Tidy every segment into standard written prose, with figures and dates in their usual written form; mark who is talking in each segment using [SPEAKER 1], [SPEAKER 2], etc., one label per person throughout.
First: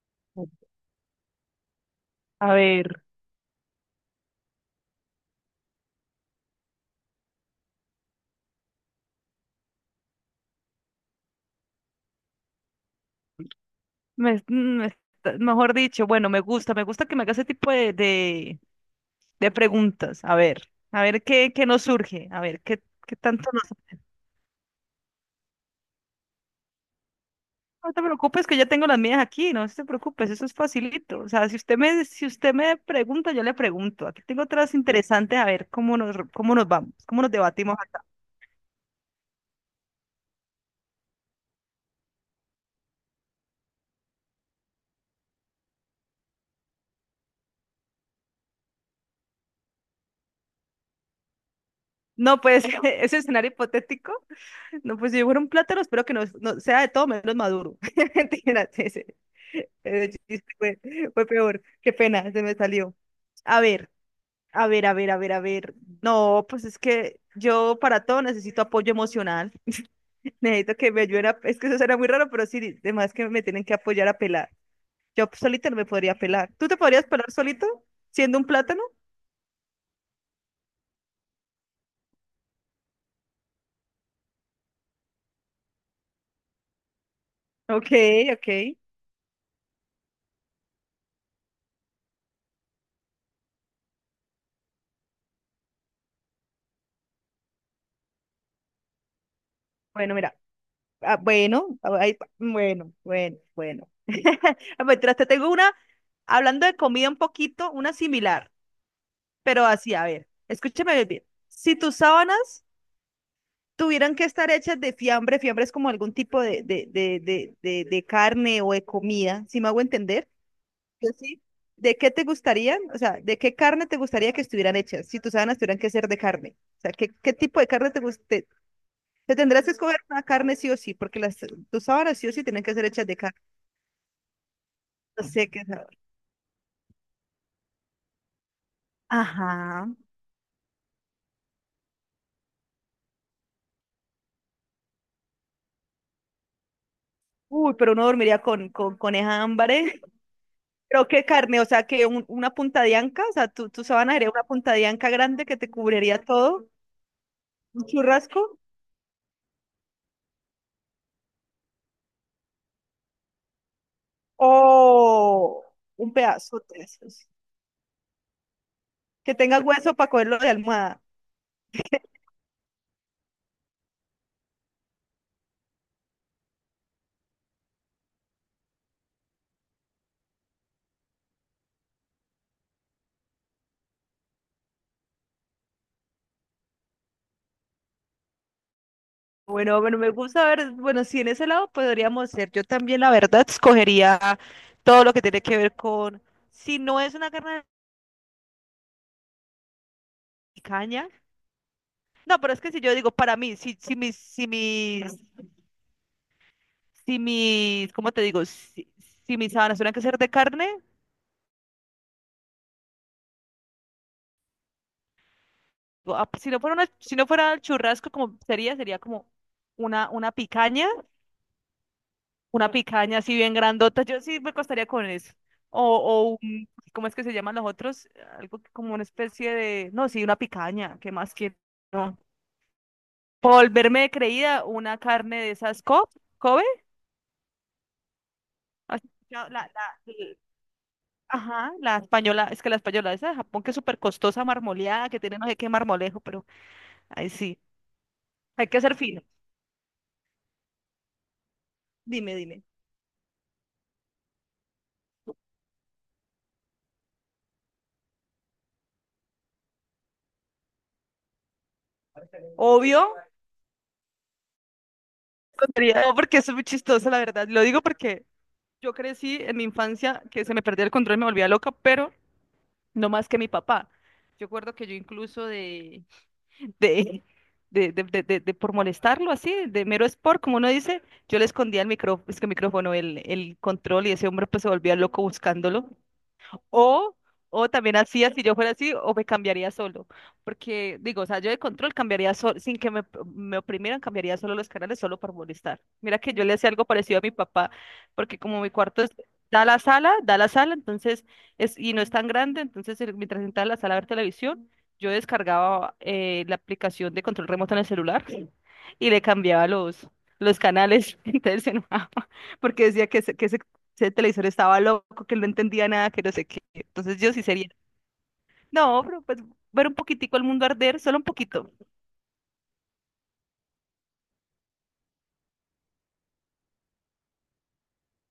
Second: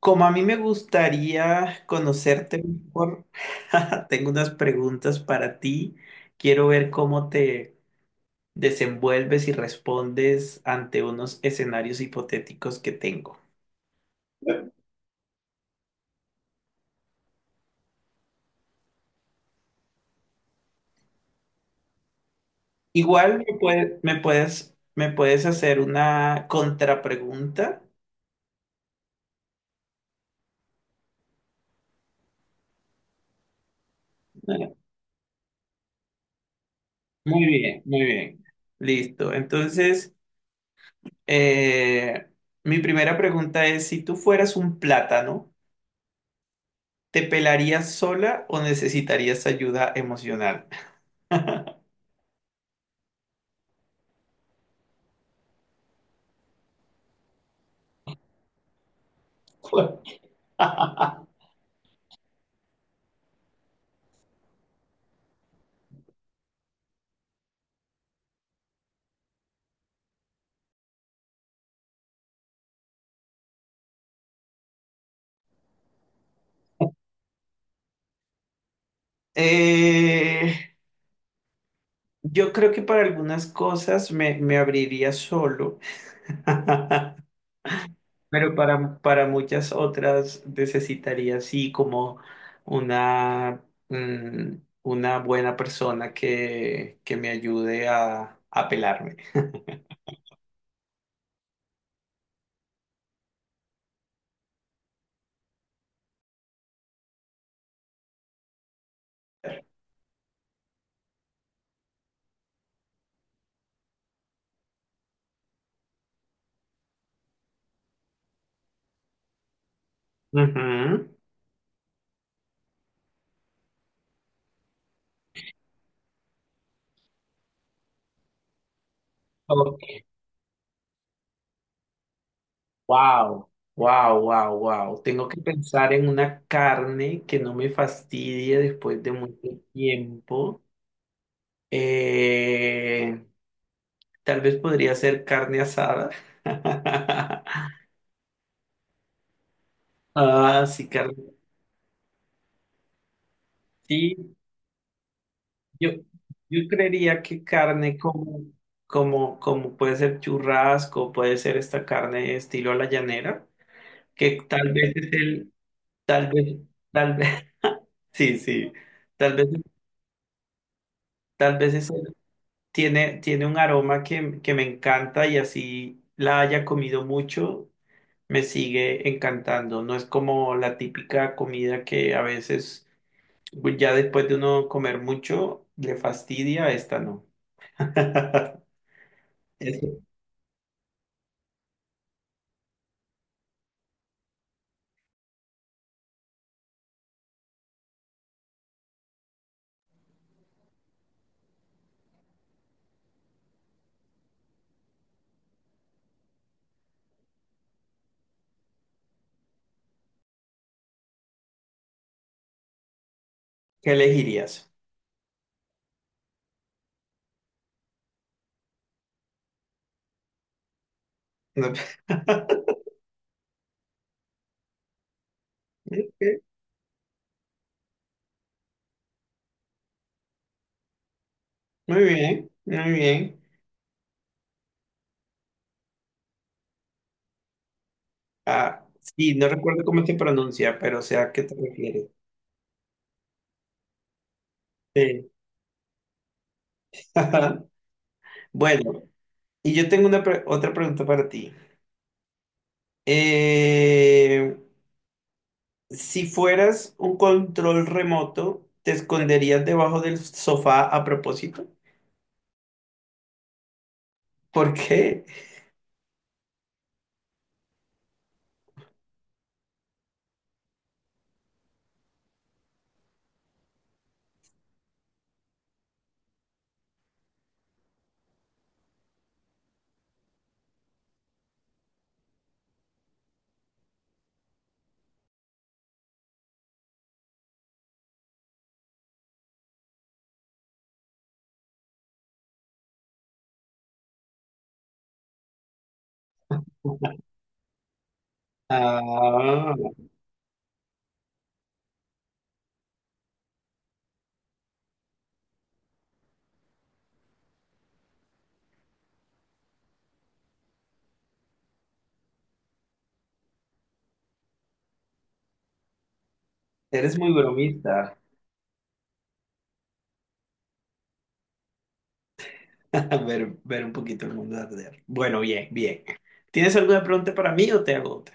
[SPEAKER 1] Como a mí me gustaría
[SPEAKER 2] A
[SPEAKER 1] conocerte
[SPEAKER 2] ver,
[SPEAKER 1] mejor, tengo unas preguntas para ti. Quiero ver cómo te desenvuelves y respondes ante unos escenarios hipotéticos que tengo.
[SPEAKER 2] mejor dicho, bueno, me gusta que me haga ese tipo de preguntas. A ver qué, qué nos surge, a ver qué, qué
[SPEAKER 1] Igual
[SPEAKER 2] tanto
[SPEAKER 1] me
[SPEAKER 2] nos...
[SPEAKER 1] puede- me puedes hacer una contrapregunta.
[SPEAKER 2] No te preocupes que ya tengo las mías aquí, no te preocupes, eso es facilito. O sea, si usted me pregunta, yo le pregunto. Aquí tengo otras
[SPEAKER 1] Bueno.
[SPEAKER 2] interesantes, a ver cómo nos vamos, cómo nos
[SPEAKER 1] Muy
[SPEAKER 2] debatimos
[SPEAKER 1] bien, muy
[SPEAKER 2] acá.
[SPEAKER 1] bien. Listo. Entonces, eh, mi primera pregunta es, si tú fueras un plátano, ¿te pelarías sola o necesitarías ayuda emocional?
[SPEAKER 2] No, pues, ese escenario hipotético. No, pues si fuera un plátano, espero que no, no sea de todo menos maduro. Mentiras, ese chiste fue, fue peor. Qué pena, se me salió. A ver, a ver, a ver, a ver, a ver. No, pues es que yo para todo necesito apoyo emocional. Necesito que me ayuden a... Es que eso será muy raro, pero sí, además que me tienen que apoyar a pelar. Yo solita no me podría pelar. ¿Tú te podrías pelar solito siendo un plátano?
[SPEAKER 1] Eh, yo creo que para algunas cosas me abriría solo,
[SPEAKER 2] Ok, ok.
[SPEAKER 1] pero para muchas otras necesitaría sí como una, una buena persona que me ayude a pelarme.
[SPEAKER 2] Bueno, mira. Ah, bueno, ah, ay, bueno, bueno, bueno. Ah, mientras te tengo una, hablando de comida un poquito, una similar, pero así, a ver, escúchame bien. Si tus sábanas tuvieran que estar hechas de fiambre, fiambre es como algún tipo de carne o de comida, si me hago entender,
[SPEAKER 1] Ujú.
[SPEAKER 2] yo sí. ¿De qué te gustarían? O sea, ¿de qué carne te gustaría que estuvieran hechas? Si tus sábanas tuvieran que ser de carne. O sea, ¿qué, qué tipo de carne te guste? Te tendrás que escoger una carne sí o sí, porque las, tus sábanas sí o sí tienen que ser hechas de carne.
[SPEAKER 1] Wow, wow, wow, wow.
[SPEAKER 2] No
[SPEAKER 1] Tengo que
[SPEAKER 2] sé qué sabor.
[SPEAKER 1] pensar en una carne que no me fastidie después de mucho
[SPEAKER 2] Ajá.
[SPEAKER 1] tiempo. Eh, tal vez podría ser carne asada.
[SPEAKER 2] Uy, pero uno dormiría con esa hambre.
[SPEAKER 1] Ah, sí,
[SPEAKER 2] Creo que
[SPEAKER 1] carne.
[SPEAKER 2] carne, o sea, que una punta de anca, o sea, tu sábana sería
[SPEAKER 1] Sí,
[SPEAKER 2] una punta de anca grande que te
[SPEAKER 1] yo,
[SPEAKER 2] cubriría todo,
[SPEAKER 1] yo creería que
[SPEAKER 2] un
[SPEAKER 1] carne como,
[SPEAKER 2] churrasco
[SPEAKER 1] como, como puede ser churrasco, puede ser esta carne estilo a la llanera, que tal vez es el,
[SPEAKER 2] o un
[SPEAKER 1] tal vez,
[SPEAKER 2] pedazo de
[SPEAKER 1] tal vez,
[SPEAKER 2] esos.
[SPEAKER 1] sí, sí, tal
[SPEAKER 2] Que
[SPEAKER 1] vez,
[SPEAKER 2] tenga hueso para cogerlo de almohada.
[SPEAKER 1] tal vez es el. Tiene un aroma que me encanta y así la haya comido mucho, me sigue encantando. No es como la típica comida que a veces pues, ya después de uno comer mucho le fastidia, esta no.
[SPEAKER 2] Bueno,
[SPEAKER 1] Eso.
[SPEAKER 2] bueno, me gusta ver, bueno, si en ese lado podríamos ser. Yo también, la verdad, escogería todo lo que tiene que ver con, si no es una carne de caña. No, pero es que si yo digo, para mí, si, si mis, si mis si mis, ¿cómo te digo? Si, si mis sábanas tuvieran que ser de carne,
[SPEAKER 1] ¿Qué elegirías?
[SPEAKER 2] o, ah, si no fuera una, si no fuera el churrasco, como sería, sería como una, una picaña,
[SPEAKER 1] No.
[SPEAKER 2] una picaña así bien grandota. Yo sí me costaría con eso. O, ¿cómo es que se llaman los otros? Algo como una especie de, no, sí, una picaña, ¿qué más quiero?
[SPEAKER 1] Muy
[SPEAKER 2] No.
[SPEAKER 1] bien, muy bien.
[SPEAKER 2] Por volverme de creída, una carne de esas Kobe,
[SPEAKER 1] Ah,
[SPEAKER 2] ¿has
[SPEAKER 1] sí, no
[SPEAKER 2] escuchado?
[SPEAKER 1] recuerdo cómo se pronuncia, pero sé a qué te
[SPEAKER 2] Ajá, la
[SPEAKER 1] refieres.
[SPEAKER 2] española, es que la española, esa de Japón que es súper costosa, marmoleada, que
[SPEAKER 1] Sí.
[SPEAKER 2] tiene no sé qué marmolejo, pero ay, sí, hay que ser
[SPEAKER 1] Bueno,
[SPEAKER 2] fino.
[SPEAKER 1] y yo tengo una otra pregunta para ti.
[SPEAKER 2] Dime, dime.
[SPEAKER 1] Eh, Si fueras un control remoto, ¿te esconderías debajo del sofá a propósito?
[SPEAKER 2] Obvio,
[SPEAKER 1] ¿Por qué?
[SPEAKER 2] tontería, no, porque eso es muy chistoso, la verdad. Lo digo porque yo crecí en mi infancia que se me perdía el control, me volvía loca, pero no más que mi papá. Yo recuerdo que yo incluso de, de por molestarlo así, de mero sport, como uno dice, yo le escondía el micrófono, es que el micrófono, el control, y ese hombre pues se volvía loco buscándolo. O, o también hacía, si yo fuera así, o me cambiaría solo. Porque digo, o sea, yo de control cambiaría solo, sin que me oprimieran, cambiaría solo los canales solo por molestar. Mira que yo le hacía algo parecido a mi papá, porque como mi cuarto
[SPEAKER 1] Ah,
[SPEAKER 2] da la sala, entonces, es, y no es tan grande, entonces mientras entraba a la sala a ver televisión, yo descargaba la aplicación de control remoto en el celular y le cambiaba los canales. Entonces se enojaba porque decía que, que se ese televisor estaba loco, que no entendía nada, que no sé qué.
[SPEAKER 1] eres
[SPEAKER 2] Entonces
[SPEAKER 1] muy
[SPEAKER 2] yo sí sería,
[SPEAKER 1] bromista.
[SPEAKER 2] no, pero pues ver un poquitico el mundo arder, solo un poquito.
[SPEAKER 1] Ver, ver un poquito el mundo arder. Bueno, bien, bien. ¿Tienes alguna pregunta para mí o te hago otra?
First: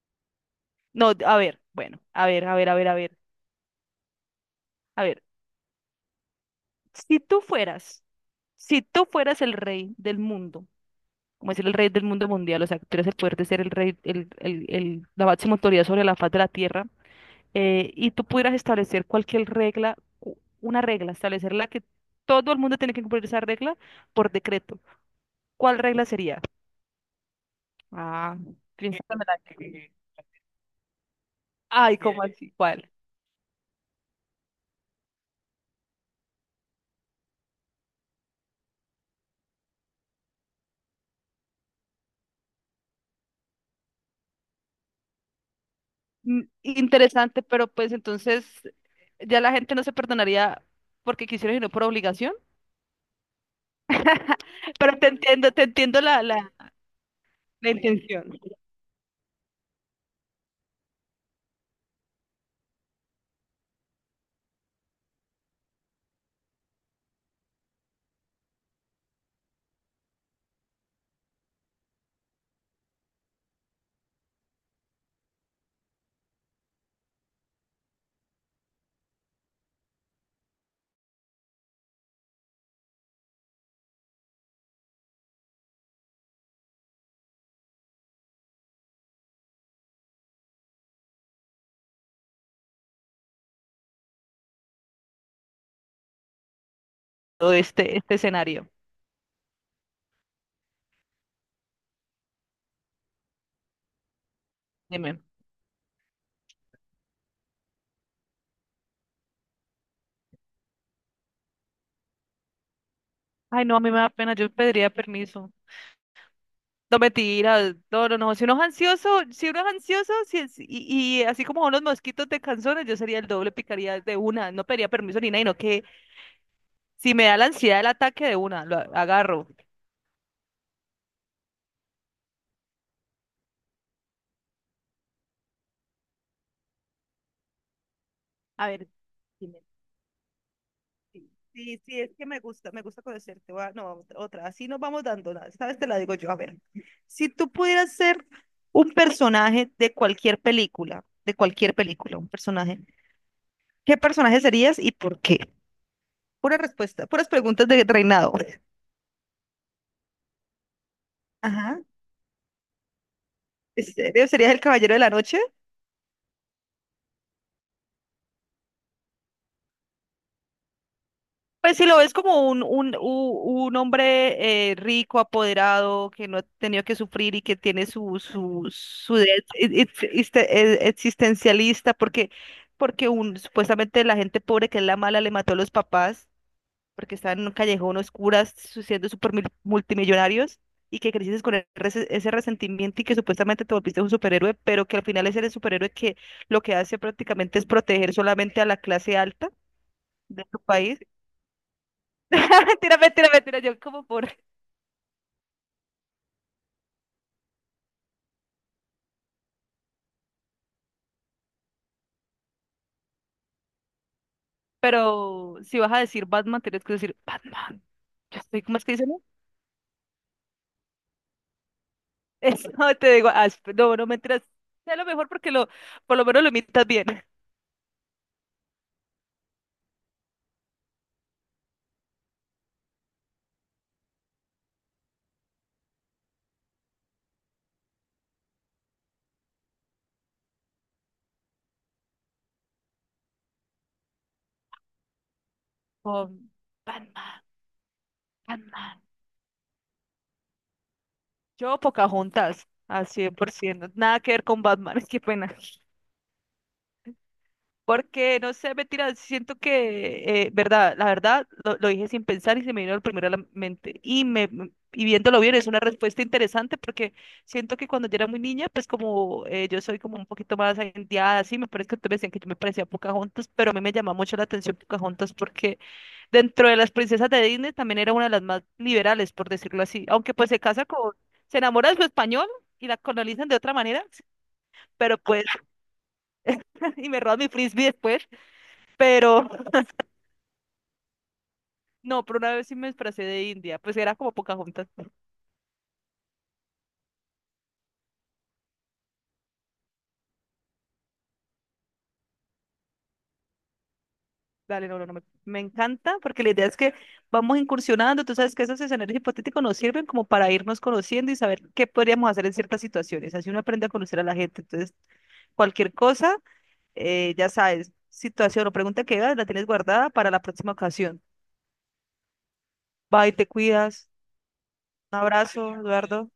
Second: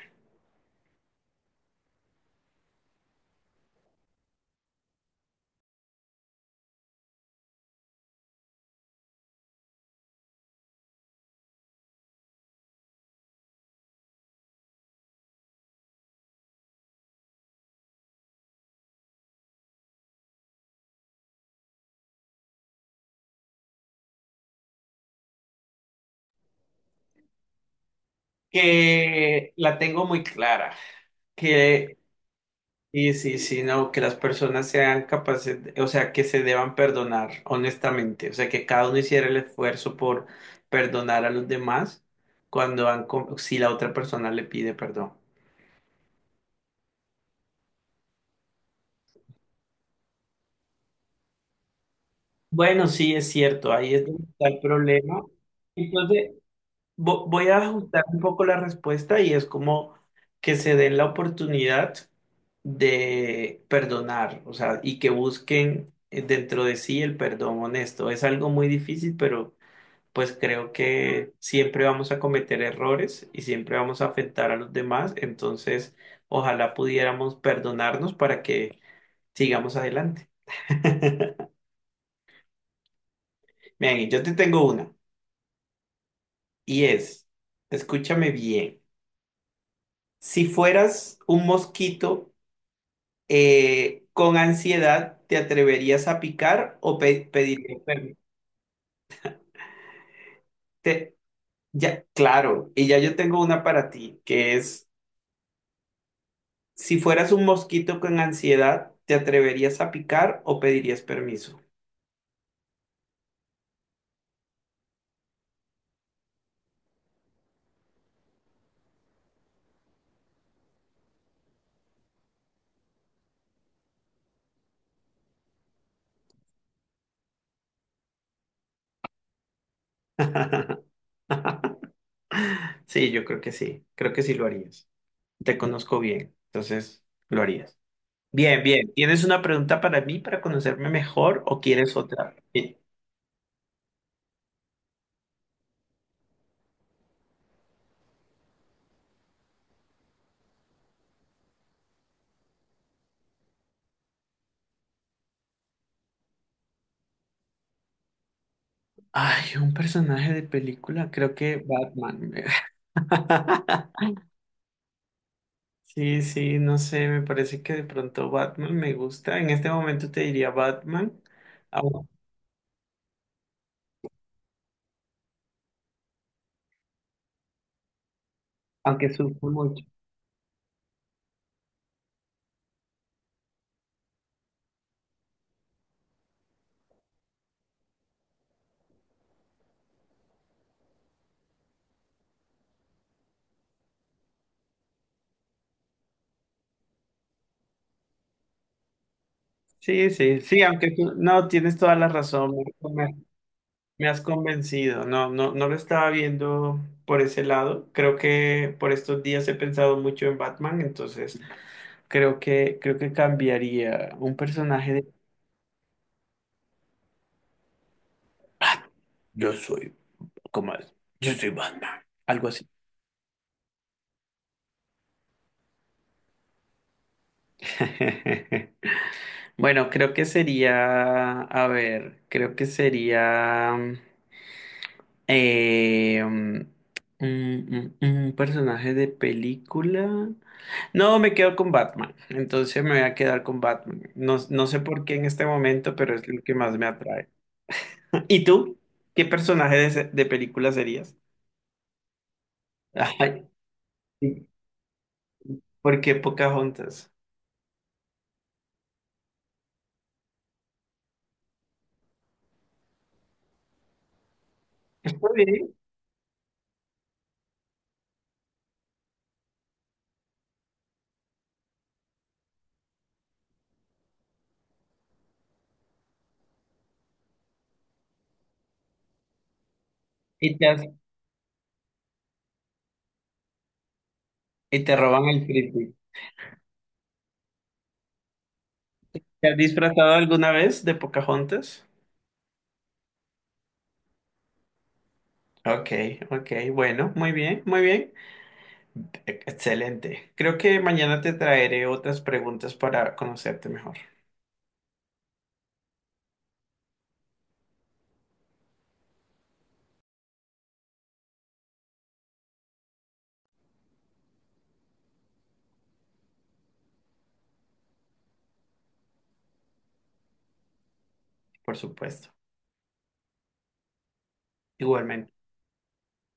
[SPEAKER 2] No, a ver, bueno, a ver, a ver, a ver, a ver, a ver. Si tú fueras, si tú fueras el rey del mundo, como decir el rey del mundo mundial, o sea, que tuvieras el poder de ser el rey, la máxima autoridad sobre la faz de la tierra, y tú pudieras establecer cualquier regla, una regla, establecerla que todo el mundo tiene que cumplir esa regla por decreto. ¿Cuál regla sería? Ah, príncipe
[SPEAKER 1] Que la
[SPEAKER 2] Melancólico.
[SPEAKER 1] tengo muy clara. Que
[SPEAKER 2] Ay, ¿cómo así? ¿Cuál?
[SPEAKER 1] sí, sí, sí, no, que las personas sean capaces, o sea, que se deban perdonar honestamente, o sea, que cada uno hiciera el esfuerzo por perdonar a los demás cuando han, si la otra persona le pide perdón.
[SPEAKER 2] Mm, interesante, pero pues entonces ya la gente no se perdonaría porque quisiera, sino por obligación.
[SPEAKER 1] Bueno, sí, es cierto, ahí es donde está el
[SPEAKER 2] Pero
[SPEAKER 1] problema.
[SPEAKER 2] te entiendo
[SPEAKER 1] Entonces, voy a
[SPEAKER 2] la
[SPEAKER 1] ajustar un
[SPEAKER 2] intención.
[SPEAKER 1] poco la respuesta y es como que se den la oportunidad de perdonar, o sea, y que busquen dentro de sí el perdón honesto. Es algo muy difícil, pero pues creo que siempre vamos a cometer errores y siempre vamos a afectar a los demás. Entonces, ojalá pudiéramos perdonarnos para que sigamos adelante. Bien, yo te tengo una y es, escúchame bien, si fueras un mosquito con ansiedad, ¿te atreverías a picar o
[SPEAKER 2] Todo
[SPEAKER 1] pedirías
[SPEAKER 2] este, este
[SPEAKER 1] permiso?
[SPEAKER 2] escenario.
[SPEAKER 1] Te- ya, claro, y ya yo tengo una para ti, que es:
[SPEAKER 2] Dime.
[SPEAKER 1] si fueras un mosquito con ansiedad, ¿te atreverías a picar o pedirías permiso?
[SPEAKER 2] Ay, no, a mí me da pena, yo pediría permiso. No, mentira, no, no, no. Si uno es ansioso, si uno es ansioso, si es- y así como son los mosquitos de canzones, yo sería el doble, picaría de una, no pediría permiso ni nada, no que si me da la ansiedad el ataque de una, lo agarro.
[SPEAKER 1] Sí, yo creo que sí lo harías. Te conozco bien, entonces lo harías. Bien,
[SPEAKER 2] A ver,
[SPEAKER 1] bien. ¿Tienes una
[SPEAKER 2] dime.
[SPEAKER 1] pregunta para mí para conocerme
[SPEAKER 2] Sí,
[SPEAKER 1] mejor o
[SPEAKER 2] sí,
[SPEAKER 1] quieres
[SPEAKER 2] sí, es que
[SPEAKER 1] otra? Sí.
[SPEAKER 2] me gusta conocerte. Va, no, otra, así nos vamos dando. Esta vez te la digo yo. A ver, si tú pudieras ser un personaje de cualquier película, un personaje, ¿qué personaje serías y por qué? Pura respuesta, puras preguntas de reinado.
[SPEAKER 1] Ay, un personaje de película, creo que
[SPEAKER 2] Ajá.
[SPEAKER 1] Batman.
[SPEAKER 2] ¿En serio? ¿Serías el caballero de la noche?
[SPEAKER 1] Sí, sí, no sé, me parece que de pronto Batman me gusta. En este momento te diría Batman,
[SPEAKER 2] Pues si lo
[SPEAKER 1] au-
[SPEAKER 2] ves como un hombre rico, apoderado, que no ha tenido que sufrir y que tiene su, su,
[SPEAKER 1] aunque
[SPEAKER 2] su de-
[SPEAKER 1] sufro mucho.
[SPEAKER 2] ex- ex- existencialista, porque, porque un, supuestamente la gente pobre, que es la mala, le mató a los papás, porque estaban en un callejón oscuras siendo multimillonarios, y que creciste con el ese resentimiento y que supuestamente te volviste un superhéroe, pero que al final es el superhéroe que lo que hace prácticamente es proteger solamente a la clase alta
[SPEAKER 1] Sí, sí,
[SPEAKER 2] de tu
[SPEAKER 1] sí, aunque
[SPEAKER 2] país.
[SPEAKER 1] tú, no, tienes toda la razón,
[SPEAKER 2] Mentira,
[SPEAKER 1] me,
[SPEAKER 2] mentira, mentira. Yo como
[SPEAKER 1] me- has
[SPEAKER 2] por.
[SPEAKER 1] convencido, no, no, no lo estaba viendo por ese lado, creo que por estos días he pensado mucho en Batman, entonces creo que cambiaría un personaje de.
[SPEAKER 2] Pero si vas a decir Batman, tienes que decir Batman. Yo estoy, ¿cómo
[SPEAKER 1] "Ah,
[SPEAKER 2] es que dicen?
[SPEAKER 1] yo soy, ¿cómo es? Yo soy Batman", algo así.
[SPEAKER 2] Eso te digo, ah, no, no mentiras. Sé lo mejor porque lo, por lo menos lo imitas bien.
[SPEAKER 1] Bueno, creo que sería, a ver, creo que sería eh, mm, un personaje de película. No, me quedo con Batman. Entonces me voy a quedar con Batman. No, no sé por qué en este momento, pero es lo
[SPEAKER 2] Con
[SPEAKER 1] que más me atrae.
[SPEAKER 2] Batman,
[SPEAKER 1] ¿Y tú?
[SPEAKER 2] Batman.
[SPEAKER 1] ¿Qué personaje de, de película serías?
[SPEAKER 2] Yo Pocahontas, al cien
[SPEAKER 1] Ay,
[SPEAKER 2] por ciento Nada que ver
[SPEAKER 1] sí.
[SPEAKER 2] con Batman, qué pena.
[SPEAKER 1] ¿Por qué Pocahontas?
[SPEAKER 2] Porque, no sé, mentira, siento que, verdad, la verdad, lo dije sin pensar y se me vino el primero a la mente. Y, y
[SPEAKER 1] Está
[SPEAKER 2] viéndolo bien, es
[SPEAKER 1] bien.
[SPEAKER 2] una respuesta interesante porque siento que cuando yo era muy niña, pues como yo soy como un poquito más agentiada, así, me parece que ustedes me decían que yo me parecía a Pocahontas, pero a mí me llamaba mucho la atención Pocahontas porque dentro de las princesas de Disney también era una de las más liberales, por decirlo así. Aunque pues
[SPEAKER 1] Y
[SPEAKER 2] se
[SPEAKER 1] te,
[SPEAKER 2] casa con, se enamora de su español y la colonizan de otra manera,
[SPEAKER 1] y te
[SPEAKER 2] pero
[SPEAKER 1] roban
[SPEAKER 2] pues,
[SPEAKER 1] el frisbee.
[SPEAKER 2] y me roban mi frisbee después, pero
[SPEAKER 1] ¿Te has disfrazado alguna vez de Pocahontas?
[SPEAKER 2] no, pero una vez sí me disfracé de India, pues era como Pocahontas.
[SPEAKER 1] Ok, ok, bueno, muy bien, muy bien. Excelente. Creo que mañana te traeré otras preguntas para conocerte mejor,
[SPEAKER 2] Dale, no, no, no, me encanta porque la idea es que vamos incursionando, tú sabes que esos escenarios hipotéticos nos sirven como para irnos conociendo y saber qué podríamos hacer en ciertas situaciones, así uno aprende a conocer a la gente, entonces cualquier cosa, ya sabes, situación o pregunta que hagas, la tienes guardada para la próxima ocasión.
[SPEAKER 1] por supuesto.
[SPEAKER 2] Bye, te cuidas, un
[SPEAKER 1] Igualmente.
[SPEAKER 2] abrazo, Eduardo.